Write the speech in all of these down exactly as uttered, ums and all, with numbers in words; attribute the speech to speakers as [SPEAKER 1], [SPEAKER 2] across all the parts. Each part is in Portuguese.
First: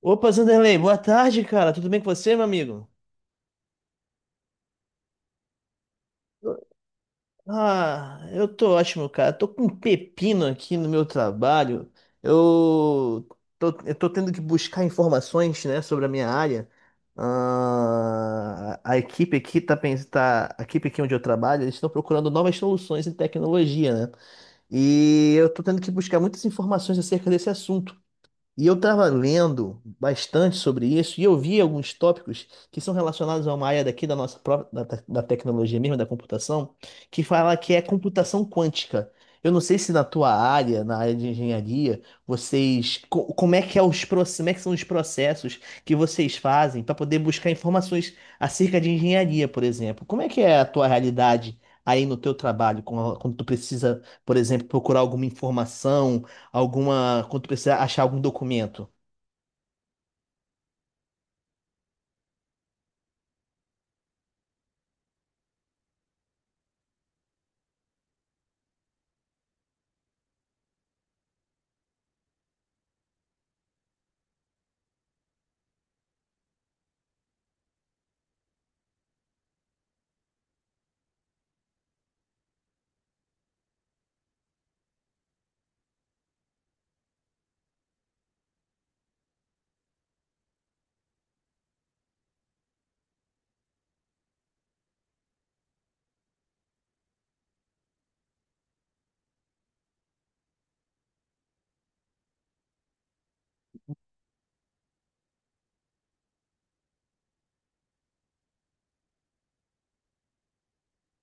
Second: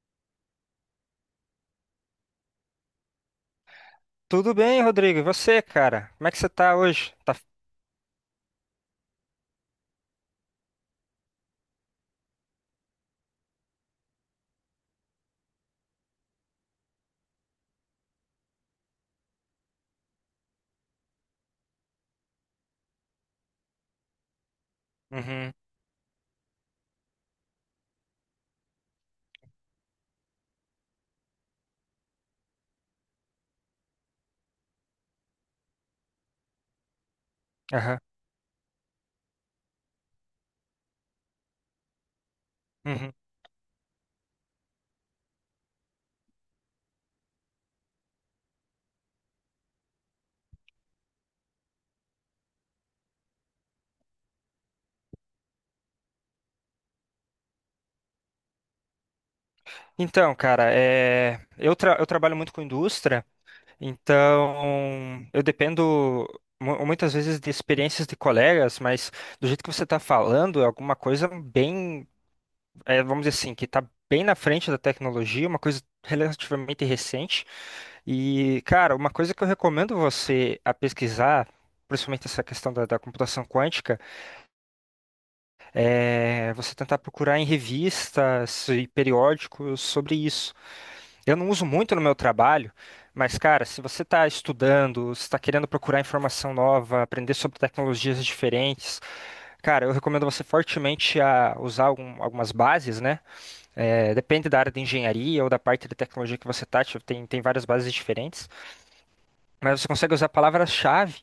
[SPEAKER 1] Opa, Zanderlei, boa tarde, cara. Tudo bem com você, meu amigo?
[SPEAKER 2] Tudo bem, Rodrigo? E você, cara? Como é que você tá hoje? Tá...
[SPEAKER 1] Ah, eu tô ótimo, cara. Tô com um pepino aqui no meu trabalho. Eu tô, eu tô tendo que buscar informações, né, sobre a minha área. Ah, a equipe aqui tá, pens- tá, a equipe aqui onde eu trabalho, eles estão procurando novas soluções em tecnologia, né? E eu
[SPEAKER 2] Uhum,
[SPEAKER 1] tô tendo que buscar muitas informações acerca desse assunto. E eu estava lendo bastante sobre isso e eu vi alguns tópicos que são relacionados a uma área daqui da nossa própria, da, te- da tecnologia mesmo, da computação, que fala que é
[SPEAKER 2] aham,
[SPEAKER 1] computação quântica. Eu não sei se na tua área, na área de engenharia, vocês,
[SPEAKER 2] uhum.
[SPEAKER 1] co- como é que é os, proce- como é que são os processos que vocês fazem para poder buscar informações acerca de engenharia, por exemplo. Como é que é a tua realidade aí no teu trabalho, quando quando tu precisa, por exemplo, procurar alguma informação? Alguma, quando precisar achar algum documento.
[SPEAKER 2] Então, cara, é... eu, tra- eu trabalho muito com indústria, então eu dependo mu- muitas vezes de experiências de colegas, mas do jeito que você está falando, é alguma coisa bem, é, vamos dizer assim, que está bem na frente da tecnologia, uma coisa relativamente recente. E, cara, uma coisa que eu recomendo você a pesquisar, principalmente essa questão da da computação quântica, é, você tentar procurar em revistas e periódicos sobre isso. Eu não uso muito no meu trabalho, mas, cara, se você está estudando, se está querendo procurar informação nova, aprender sobre tecnologias diferentes, cara, eu recomendo você fortemente a usar algum- algumas bases, né? É, depende da área de engenharia ou da parte de tecnologia que você está, tem, tem várias bases diferentes, mas você consegue usar palavras-chave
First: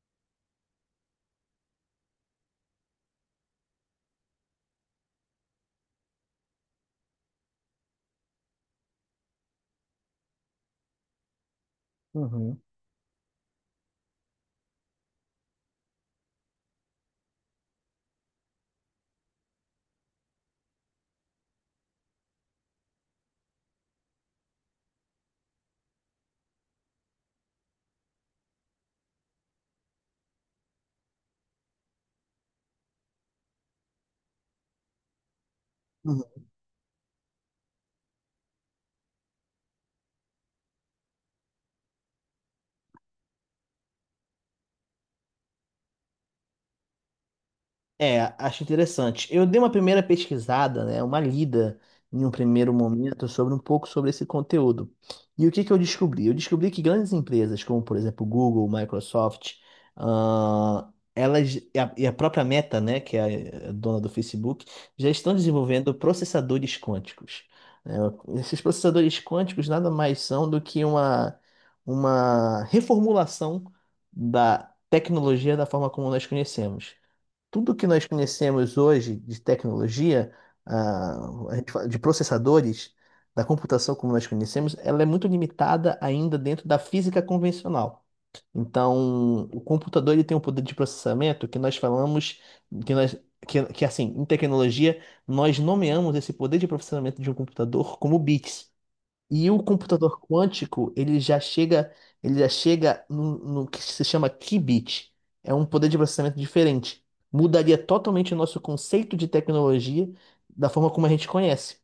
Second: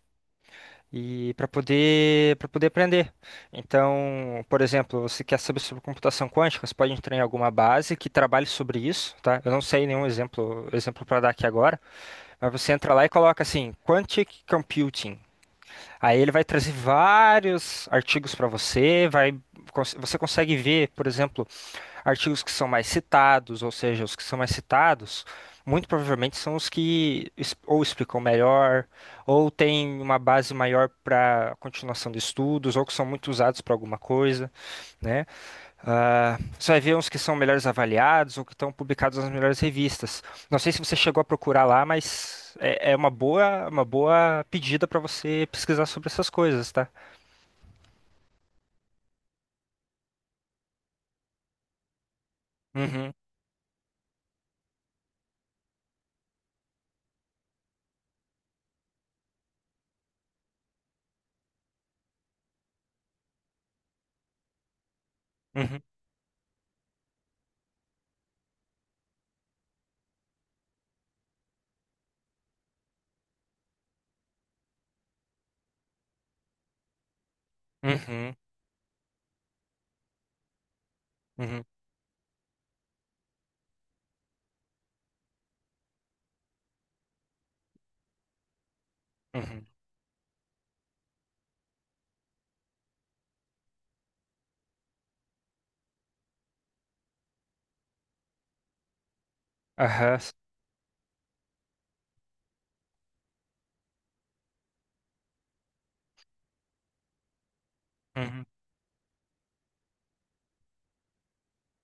[SPEAKER 2] e para poder para poder aprender. Então, por exemplo, você quer saber sobre computação quântica, você pode entrar em alguma base que trabalhe sobre isso, tá? Eu não sei nenhum exemplo exemplo para dar aqui agora, mas
[SPEAKER 1] Uhum.
[SPEAKER 2] você entra lá e coloca assim, Quantic Computing. Aí ele vai trazer vários artigos para você, vai cons- você consegue ver, por exemplo, artigos que são mais citados, ou seja, os que são mais citados, muito provavelmente são os que es- ou explicam melhor, ou têm uma base maior para continuação de estudos, ou que são muito usados para alguma coisa, né? Ah, você vai ver uns que são melhores avaliados ou que estão publicados nas melhores revistas. Não sei se você chegou a procurar lá, mas é, é uma boa, uma boa pedida para você pesquisar sobre essas coisas, tá?
[SPEAKER 1] É, acho interessante. Eu dei uma primeira pesquisada, né, uma lida em um primeiro
[SPEAKER 2] Uhum,
[SPEAKER 1] momento sobre um pouco sobre esse conteúdo. E o que que eu descobri? Eu descobri que grandes empresas, como por exemplo Google, Microsoft, ah, elas e a, e a própria Meta, né, que é a dona do Facebook, já estão
[SPEAKER 2] uhum,
[SPEAKER 1] desenvolvendo processadores quânticos. Né? Esses processadores quânticos nada mais são do que uma, uma reformulação da tecnologia, da forma como nós conhecemos tudo que nós
[SPEAKER 2] uhum,
[SPEAKER 1] conhecemos hoje de tecnologia. Ah, a
[SPEAKER 2] uhum,
[SPEAKER 1] gente fala de processadores, da computação como nós conhecemos, ela é muito limitada ainda dentro da física convencional. Então, o
[SPEAKER 2] uhum.
[SPEAKER 1] computador ele tem um poder de processamento que nós falamos, que nós, que, que assim, em tecnologia, nós nomeamos esse poder de processamento de um computador como bits. E o computador
[SPEAKER 2] Aham,
[SPEAKER 1] quântico, ele já chega, ele já chega no, no que se chama qubit. É um poder de processamento diferente. Mudaria totalmente o
[SPEAKER 2] uhum.
[SPEAKER 1] nosso conceito de tecnologia da forma como a gente conhece.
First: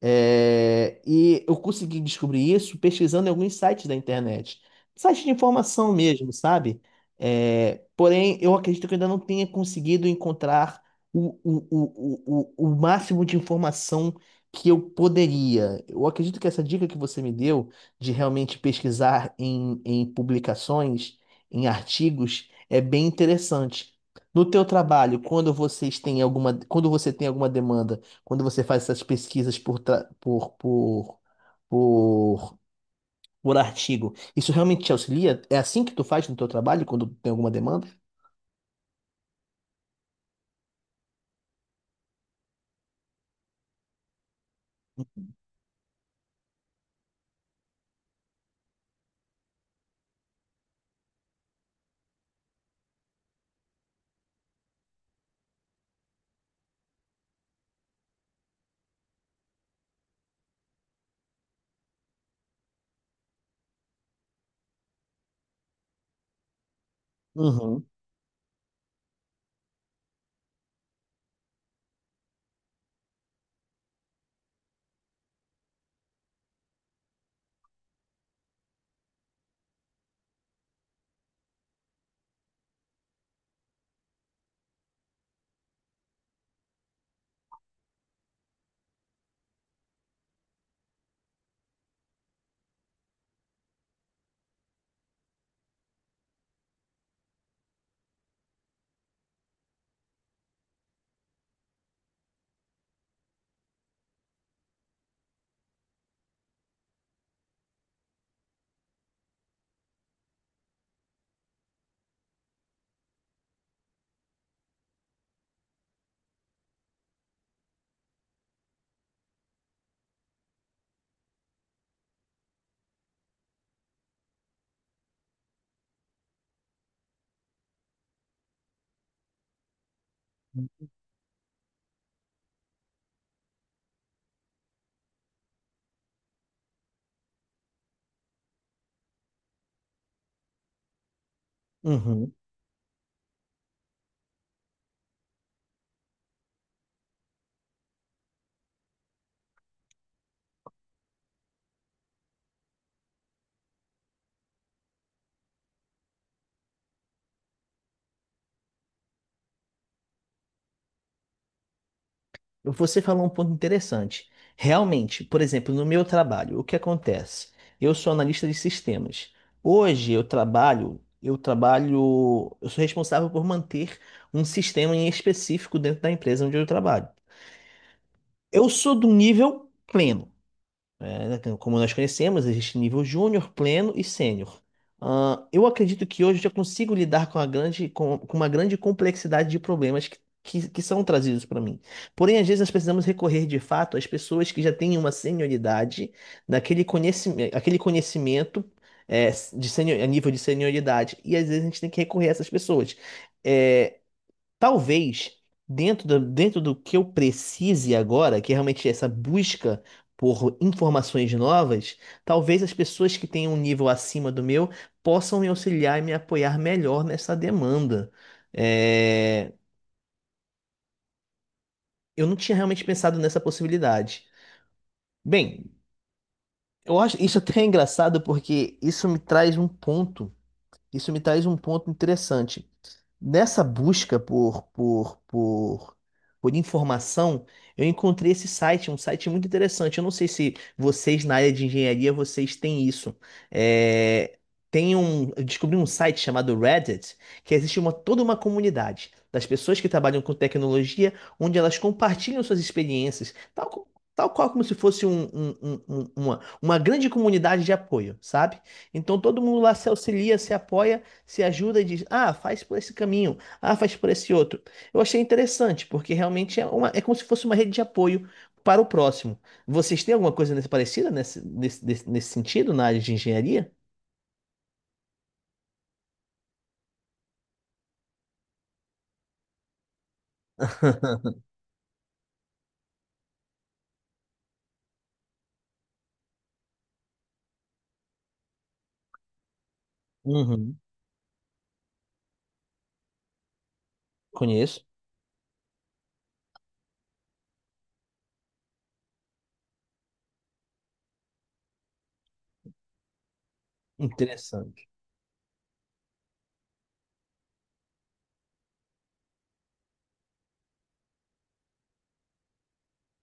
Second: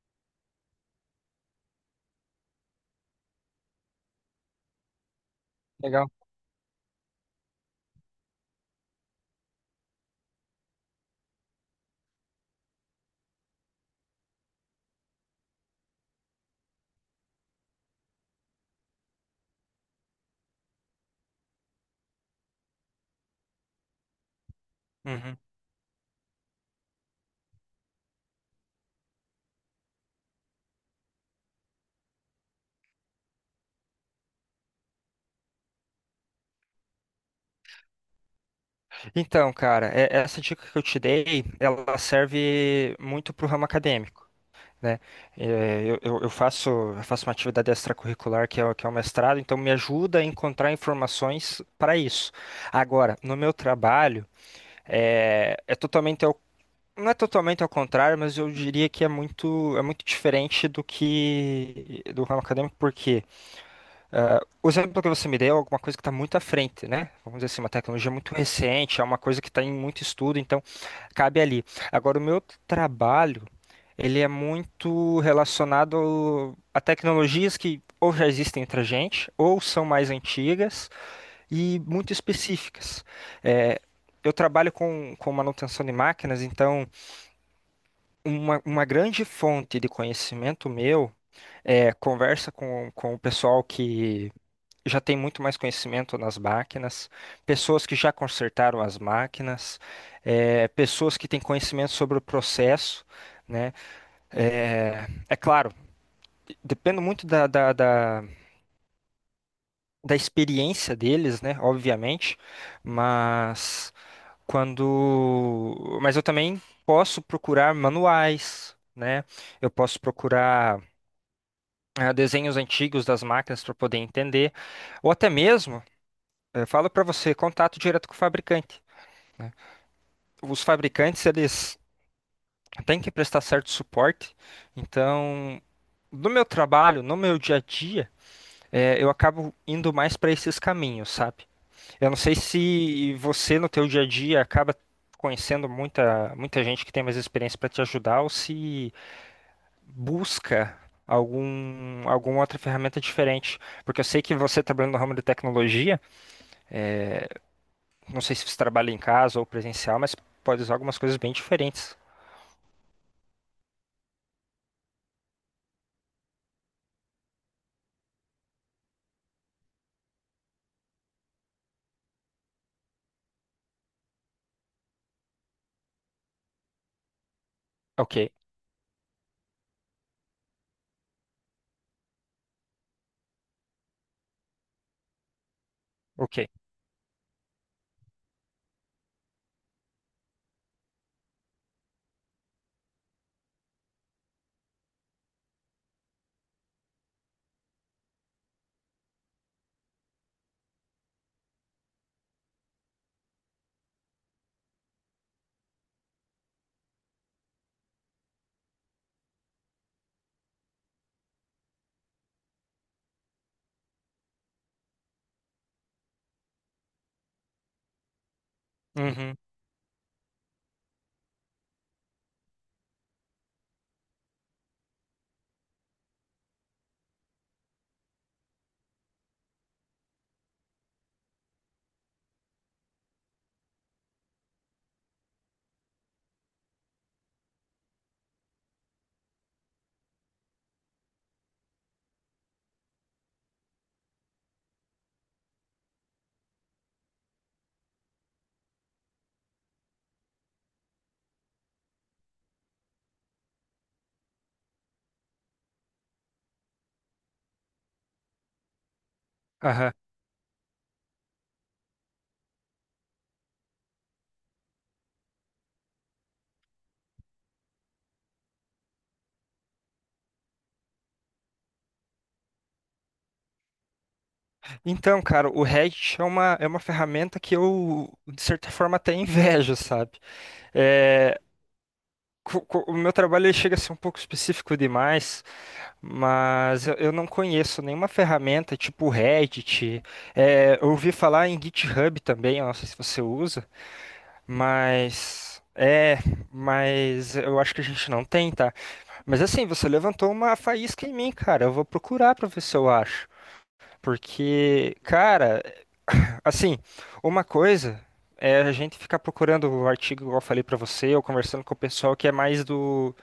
[SPEAKER 1] É, e eu consegui descobrir isso pesquisando em alguns sites da internet. Sites de informação
[SPEAKER 2] Legal.
[SPEAKER 1] mesmo, sabe? É, porém, eu acredito que eu ainda não tenha conseguido encontrar o, o, o, o, o o máximo de informação que eu poderia. Eu acredito que essa dica que você me deu de realmente pesquisar em, em publicações, em artigos, é bem interessante. No teu trabalho,
[SPEAKER 2] Uhum.
[SPEAKER 1] quando vocês têm alguma, quando você tem alguma demanda, quando você faz essas pesquisas por, tra- por, por, por, por artigo, isso realmente te auxilia? É assim que tu faz no teu trabalho quando tem alguma demanda?
[SPEAKER 2] Então, cara, é- essa dica que eu te dei, ela serve muito para o ramo acadêmico, né? É, Eu, eu- eu faço, eu faço uma atividade extracurricular que é, o- que é o mestrado, então me ajuda a encontrar informações para isso. Agora, no meu trabalho, é, é totalmente ao, não é totalmente ao contrário, mas eu diria que é muito, é muito diferente do que do ramo acadêmico, por quê? Ah, o exemplo que você me deu é alguma coisa que está muito à frente, né? Vamos dizer assim, uma
[SPEAKER 1] Uhum.
[SPEAKER 2] tecnologia muito recente, é uma coisa que está em muito estudo, então cabe ali. Agora, o meu trabalho, ele é muito relacionado ao- a tecnologias que ou já existem entre a gente, ou são mais antigas e muito específicas. É, eu trabalho com, com manutenção de máquinas, então uma, uma grande fonte de conhecimento meu é conversa com, com o pessoal que já tem muito mais conhecimento nas máquinas, pessoas que já consertaram as máquinas, eh, pessoas que têm conhecimento sobre o processo, né? Eh, É, claro, depende muito da, da, da, da experiência deles, né? Obviamente, mas quando, mas eu também posso procurar manuais, né? Eu posso procurar ah, desenhos antigos das máquinas para poder entender, ou até mesmo, eu falo para você, contato direto com o fabricante. Né? Os fabricantes, eles têm que prestar certo suporte. Então, no meu trabalho, no meu dia a dia, é, eu acabo indo mais para esses caminhos, sabe? Eu não
[SPEAKER 1] Uhum.
[SPEAKER 2] sei se você, no teu dia a dia, acaba conhecendo muita, muita gente que tem mais experiência para te ajudar ou se busca algum, alguma outra ferramenta diferente. Porque eu sei que você trabalhando no ramo de tecnologia, é, não sei se você trabalha em casa ou presencial, mas pode usar algumas coisas bem diferentes.
[SPEAKER 1] Você falou um ponto interessante. Realmente, por exemplo, no meu trabalho, o que acontece? Eu sou analista de sistemas. Hoje eu trabalho, eu trabalho, eu sou responsável por manter um sistema em específico dentro da empresa onde eu trabalho.
[SPEAKER 2] Ok,
[SPEAKER 1] Eu sou do nível pleno. É, né, como nós conhecemos, existe nível júnior, pleno e sênior. Ah, eu acredito que hoje eu
[SPEAKER 2] ok.
[SPEAKER 1] já consigo lidar com a grande, com, com uma grande complexidade de problemas que, que, que são trazidos para mim. Porém, às vezes nós precisamos recorrer de fato às pessoas que já têm uma senioridade naquele conhecimento, aquele conhecimento é, de senior, a nível de senioridade. E às vezes a gente tem que recorrer a essas pessoas. É, talvez, dentro do, dentro do que eu precise agora, que é realmente essa busca por informações novas, talvez as pessoas que tenham um nível acima do meu possam me auxiliar e me apoiar melhor nessa demanda.
[SPEAKER 2] Uhum,
[SPEAKER 1] É, eu não tinha realmente pensado nessa possibilidade. Bem, eu acho isso até é engraçado porque isso me traz um ponto. Isso me traz um ponto interessante. Nessa busca por, por, por, por informação, eu encontrei esse site, um site muito interessante. Eu não sei se vocês na área de engenharia vocês têm isso. É, tem um, eu descobri um site chamado Reddit, que existe uma, toda uma comunidade das pessoas que trabalham com tecnologia, onde elas compartilham suas experiências, tal, co- tal qual como se fosse um, um- um- um- uma, uma grande comunidade de apoio, sabe? Então todo mundo lá se
[SPEAKER 2] aham.
[SPEAKER 1] auxilia, se apoia, se ajuda e diz: ah, faz por esse caminho, ah, faz por esse outro. Eu achei interessante, porque realmente é, uma, é como se fosse uma rede de apoio para o próximo. Vocês têm alguma coisa nesse, parecida nesse, nesse, nesse, nesse sentido na área de engenharia?
[SPEAKER 2] Então, cara, o Reddit é uma, é uma ferramenta que eu, de certa forma, até invejo, sabe? É, co- co- o meu trabalho ele chega a ser um pouco específico demais, mas eu, eu não conheço nenhuma ferramenta tipo o Reddit. É,
[SPEAKER 1] Uhum.
[SPEAKER 2] eu ouvi falar em GitHub também, eu não sei se você usa,
[SPEAKER 1] Conheço.
[SPEAKER 2] mas. É, mas eu acho que a gente não tem, tá? Mas assim, você levantou uma faísca em mim, cara. Eu vou procurar pra ver se eu acho.
[SPEAKER 1] Interessante.
[SPEAKER 2] Porque, cara, assim, uma coisa é a gente ficar procurando o artigo, igual eu falei pra você, ou conversando com o pessoal que é mais do,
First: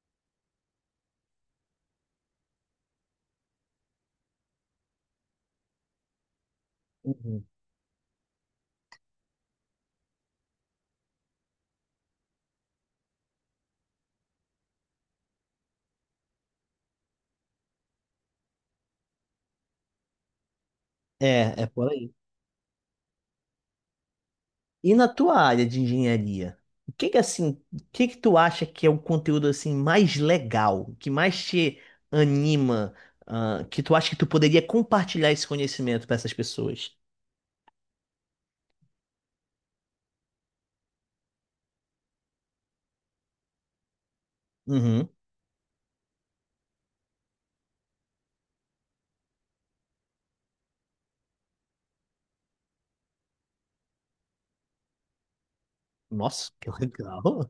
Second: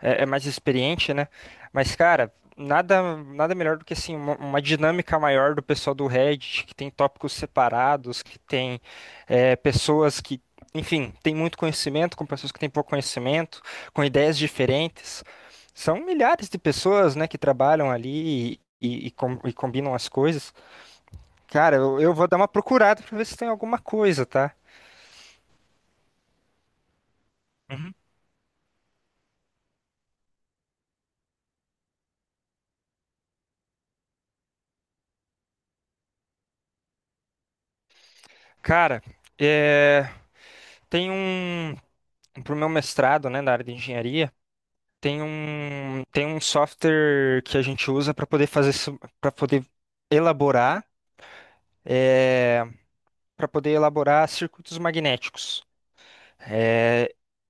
[SPEAKER 2] é, é mais experiente, né? Mas, cara, nada, nada melhor do que assim uma, uma dinâmica maior do pessoal do Reddit, que tem tópicos
[SPEAKER 1] Uhum.
[SPEAKER 2] separados, que tem é, pessoas que, enfim, tem muito conhecimento, com pessoas que têm pouco conhecimento, com ideias diferentes. São milhares de pessoas, né, que trabalham ali e, e, com- e combinam as coisas.
[SPEAKER 1] É, é
[SPEAKER 2] Cara,
[SPEAKER 1] por
[SPEAKER 2] eu,
[SPEAKER 1] aí.
[SPEAKER 2] eu vou dar uma procurada pra ver se tem alguma coisa, tá?
[SPEAKER 1] E na tua área de engenharia, o que que assim, o
[SPEAKER 2] Uhum.
[SPEAKER 1] que que tu acha que é o conteúdo assim mais legal, que mais te anima, ah, que tu acha que tu poderia compartilhar esse conhecimento para essas pessoas?
[SPEAKER 2] Cara, é, tem um. Pro meu mestrado, né, na área de engenharia,
[SPEAKER 1] Uhum.
[SPEAKER 2] tem um, tem um software que a gente usa para poder fazer. Para poder elaborar. É, para poder elaborar circuitos magnéticos.
[SPEAKER 1] Nossa, que
[SPEAKER 2] É,
[SPEAKER 1] legal.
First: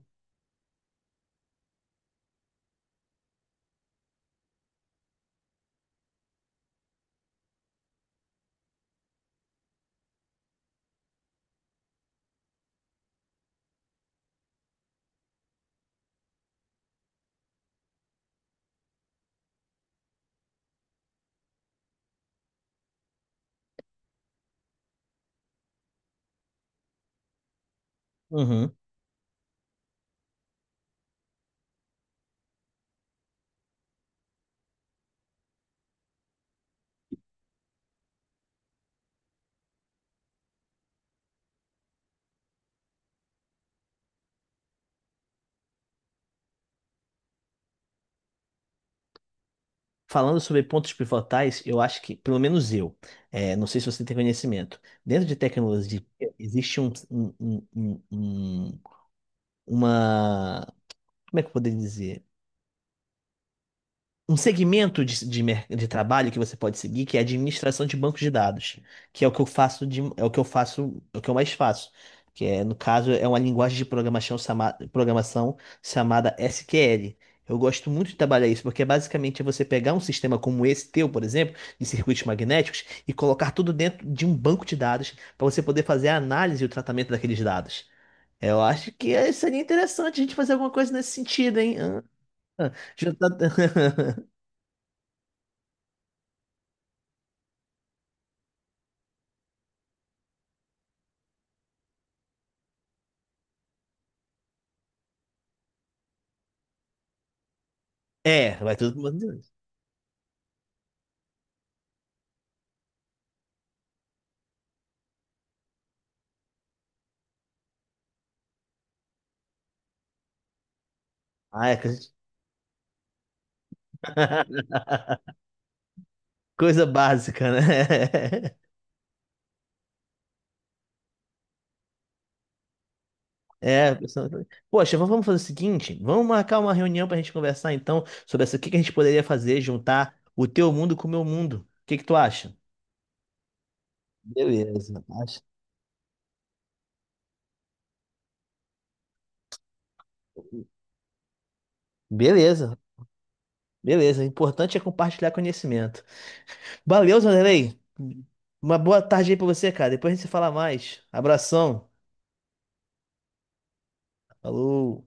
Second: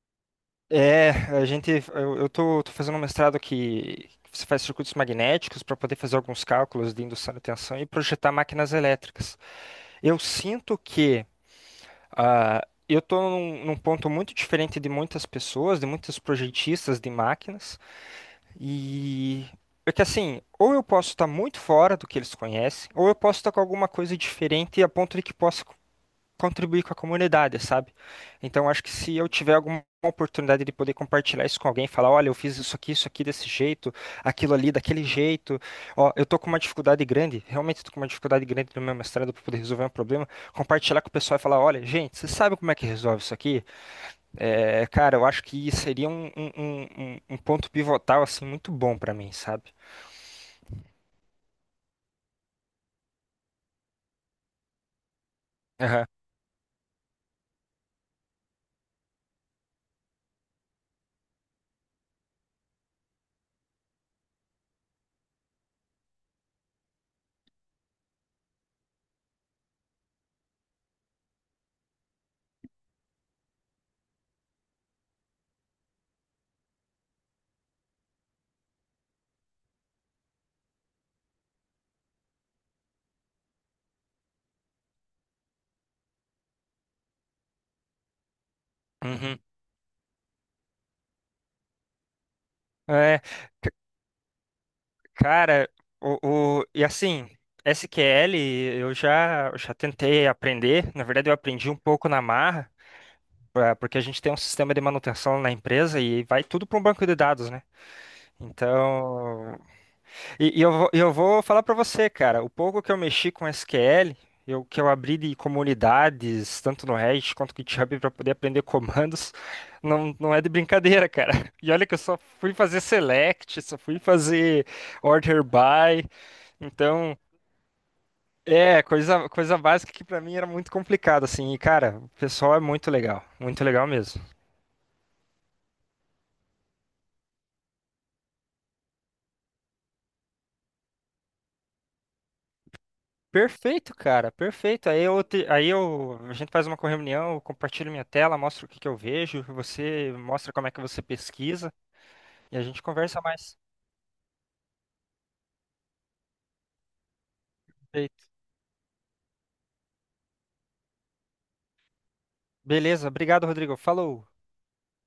[SPEAKER 2] é, a gente, eu, eu tô, tô fazendo um mestrado que você faz circuitos magnéticos para poder fazer alguns cálculos de indução de tensão e projetar máquinas elétricas. Eu sinto que ah, eu estou num, num ponto muito diferente de muitas pessoas, de muitos projetistas de máquinas, e é que assim, ou eu posso estar muito fora do que eles conhecem, ou eu posso estar com alguma coisa diferente a ponto de que possa contribuir com a comunidade, sabe? Então,
[SPEAKER 1] Uhum.
[SPEAKER 2] acho que se eu tiver alguma oportunidade de poder compartilhar isso com alguém, falar, olha, eu fiz isso aqui, isso aqui desse jeito, aquilo ali daquele jeito, ó, eu tô com uma dificuldade grande, realmente tô com uma dificuldade grande no meu mestrado para poder resolver um problema, compartilhar com o pessoal e falar, olha, gente, você sabe como é que resolve isso aqui? É, cara, eu acho que seria um, um, um, um- um ponto pivotal, assim, muito bom para mim, sabe?
[SPEAKER 1] Falando sobre pontos pivotais, eu acho que, pelo menos eu, é, não sei se você tem conhecimento, dentro de tecnologia
[SPEAKER 2] Aham.
[SPEAKER 1] existe um, um- um- um- um- uma, como é que eu poderia dizer? Um segmento de, de, mer- de trabalho que você pode seguir, que é a administração de bancos de dados, que é o que eu faço de, é o que eu faço, é o que eu mais faço, que é, no caso, é uma linguagem de programação, chama, programação chamada S Q L. Eu gosto muito de trabalhar isso, porque basicamente é você pegar um sistema como esse teu, por exemplo, de circuitos magnéticos, e colocar tudo dentro de um banco de dados para você poder fazer a análise e o tratamento daqueles dados. Eu acho que eh,
[SPEAKER 2] Uhum.
[SPEAKER 1] seria interessante a gente fazer alguma coisa nesse sentido, hein? Ah, ah, já
[SPEAKER 2] É,
[SPEAKER 1] tá-
[SPEAKER 2] cara, o, o- e assim, S Q L eu já, eu já tentei aprender. Na verdade, eu aprendi um pouco na marra, pra- porque a gente tem um sistema de manutenção na empresa e vai tudo para um banco de dados, né?
[SPEAKER 1] É, vai tudo pro mundo.
[SPEAKER 2] Então, e, e eu, vou- e eu vou falar para você, cara, o pouco que eu mexi com S Q L, eu, que eu abri de comunidades, tanto no Reddit quanto no GitHub, para poder aprender comandos, não, não é de brincadeira, cara.
[SPEAKER 1] Ah,
[SPEAKER 2] E
[SPEAKER 1] é
[SPEAKER 2] olha
[SPEAKER 1] que a
[SPEAKER 2] que eu
[SPEAKER 1] gente...
[SPEAKER 2] só fui fazer select, só fui fazer order by.
[SPEAKER 1] Coisa
[SPEAKER 2] Então,
[SPEAKER 1] básica, né?
[SPEAKER 2] é, coisa, coisa básica que pra mim era muito complicado, assim. E, cara, o pessoal é muito legal, muito legal
[SPEAKER 1] É, a
[SPEAKER 2] mesmo.
[SPEAKER 1] pessoa- Poxa, vamos vamos fazer o seguinte, vamos marcar uma reunião pra gente conversar então sobre essa, o que que a gente poderia fazer, juntar o teu mundo com o meu mundo. O que que tu acha?
[SPEAKER 2] Perfeito, cara, perfeito. Aí
[SPEAKER 1] Beleza,
[SPEAKER 2] eu,
[SPEAKER 1] acho.
[SPEAKER 2] te- aí eu, a gente faz uma reunião, eu compartilho minha tela, mostro o que que eu vejo, você mostra como é que você pesquisa e a
[SPEAKER 1] Beleza,
[SPEAKER 2] gente conversa mais.
[SPEAKER 1] beleza. O importante é compartilhar conhecimento. Valeu, Zanderlei.
[SPEAKER 2] Perfeito.
[SPEAKER 1] Uma boa tarde aí pra você, cara. Depois a gente se fala mais. Abração.
[SPEAKER 2] Beleza, obrigado, Rodrigo. Falou.
[SPEAKER 1] Falou.